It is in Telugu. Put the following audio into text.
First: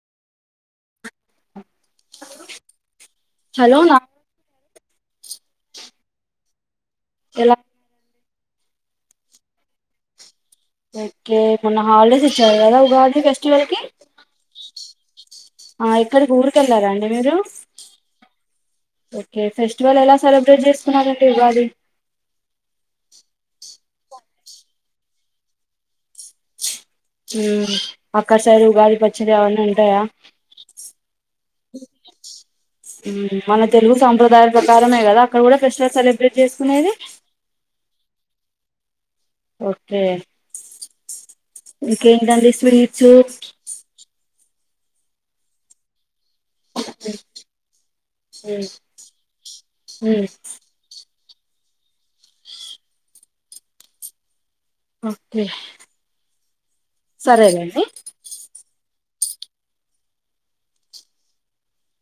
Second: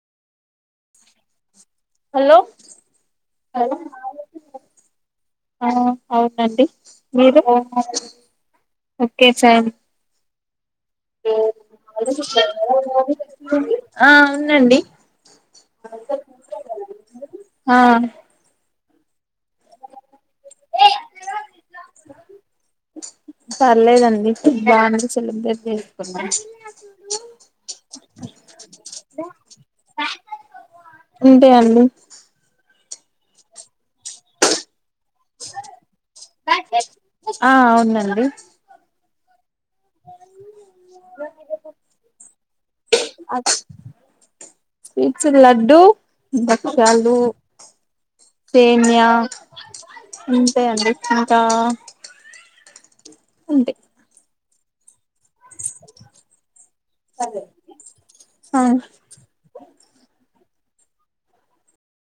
హలో హలో నా ఆ అవునండి మీరు ఎలా ఓకే ఫైన్ ఓకే మొన్న హాలిడేస్ ఇచ్చారు కదా ఉగాది ఫెస్టివల్ కి ఆ అవునండి ఎక్కడికి ఊరికి వెళ్ళారా అండి మీరు ఆ ఓకే ఫెస్టివల్ ఎలా సెలబ్రేట్ చేసుకున్నారండి ఉగాది పర్లేదండి బాగానే సెలబ్రేట్ చేసుకున్నాం హ్మ్ ఒక్క సారి ఉగాది పచ్చది ఏవన్న ఉంటాయా ఉంటే అండి మన తెలుగు సంప్రదాయం ప్రక రమే కదా అక్కడ కూడా ఫెస్టివల్ సెలబ్రేట్ చేసుకునేది ఆ అవునండి ఓకే ఇంకేంటండి స్వీట్సు స్వీట్స్ లడ్డు భక్షాలు మ్మ్ సేమ్యా మ్మ్ ఉంటాయండి త ఉంటే ఓకే సరేనండి ఆ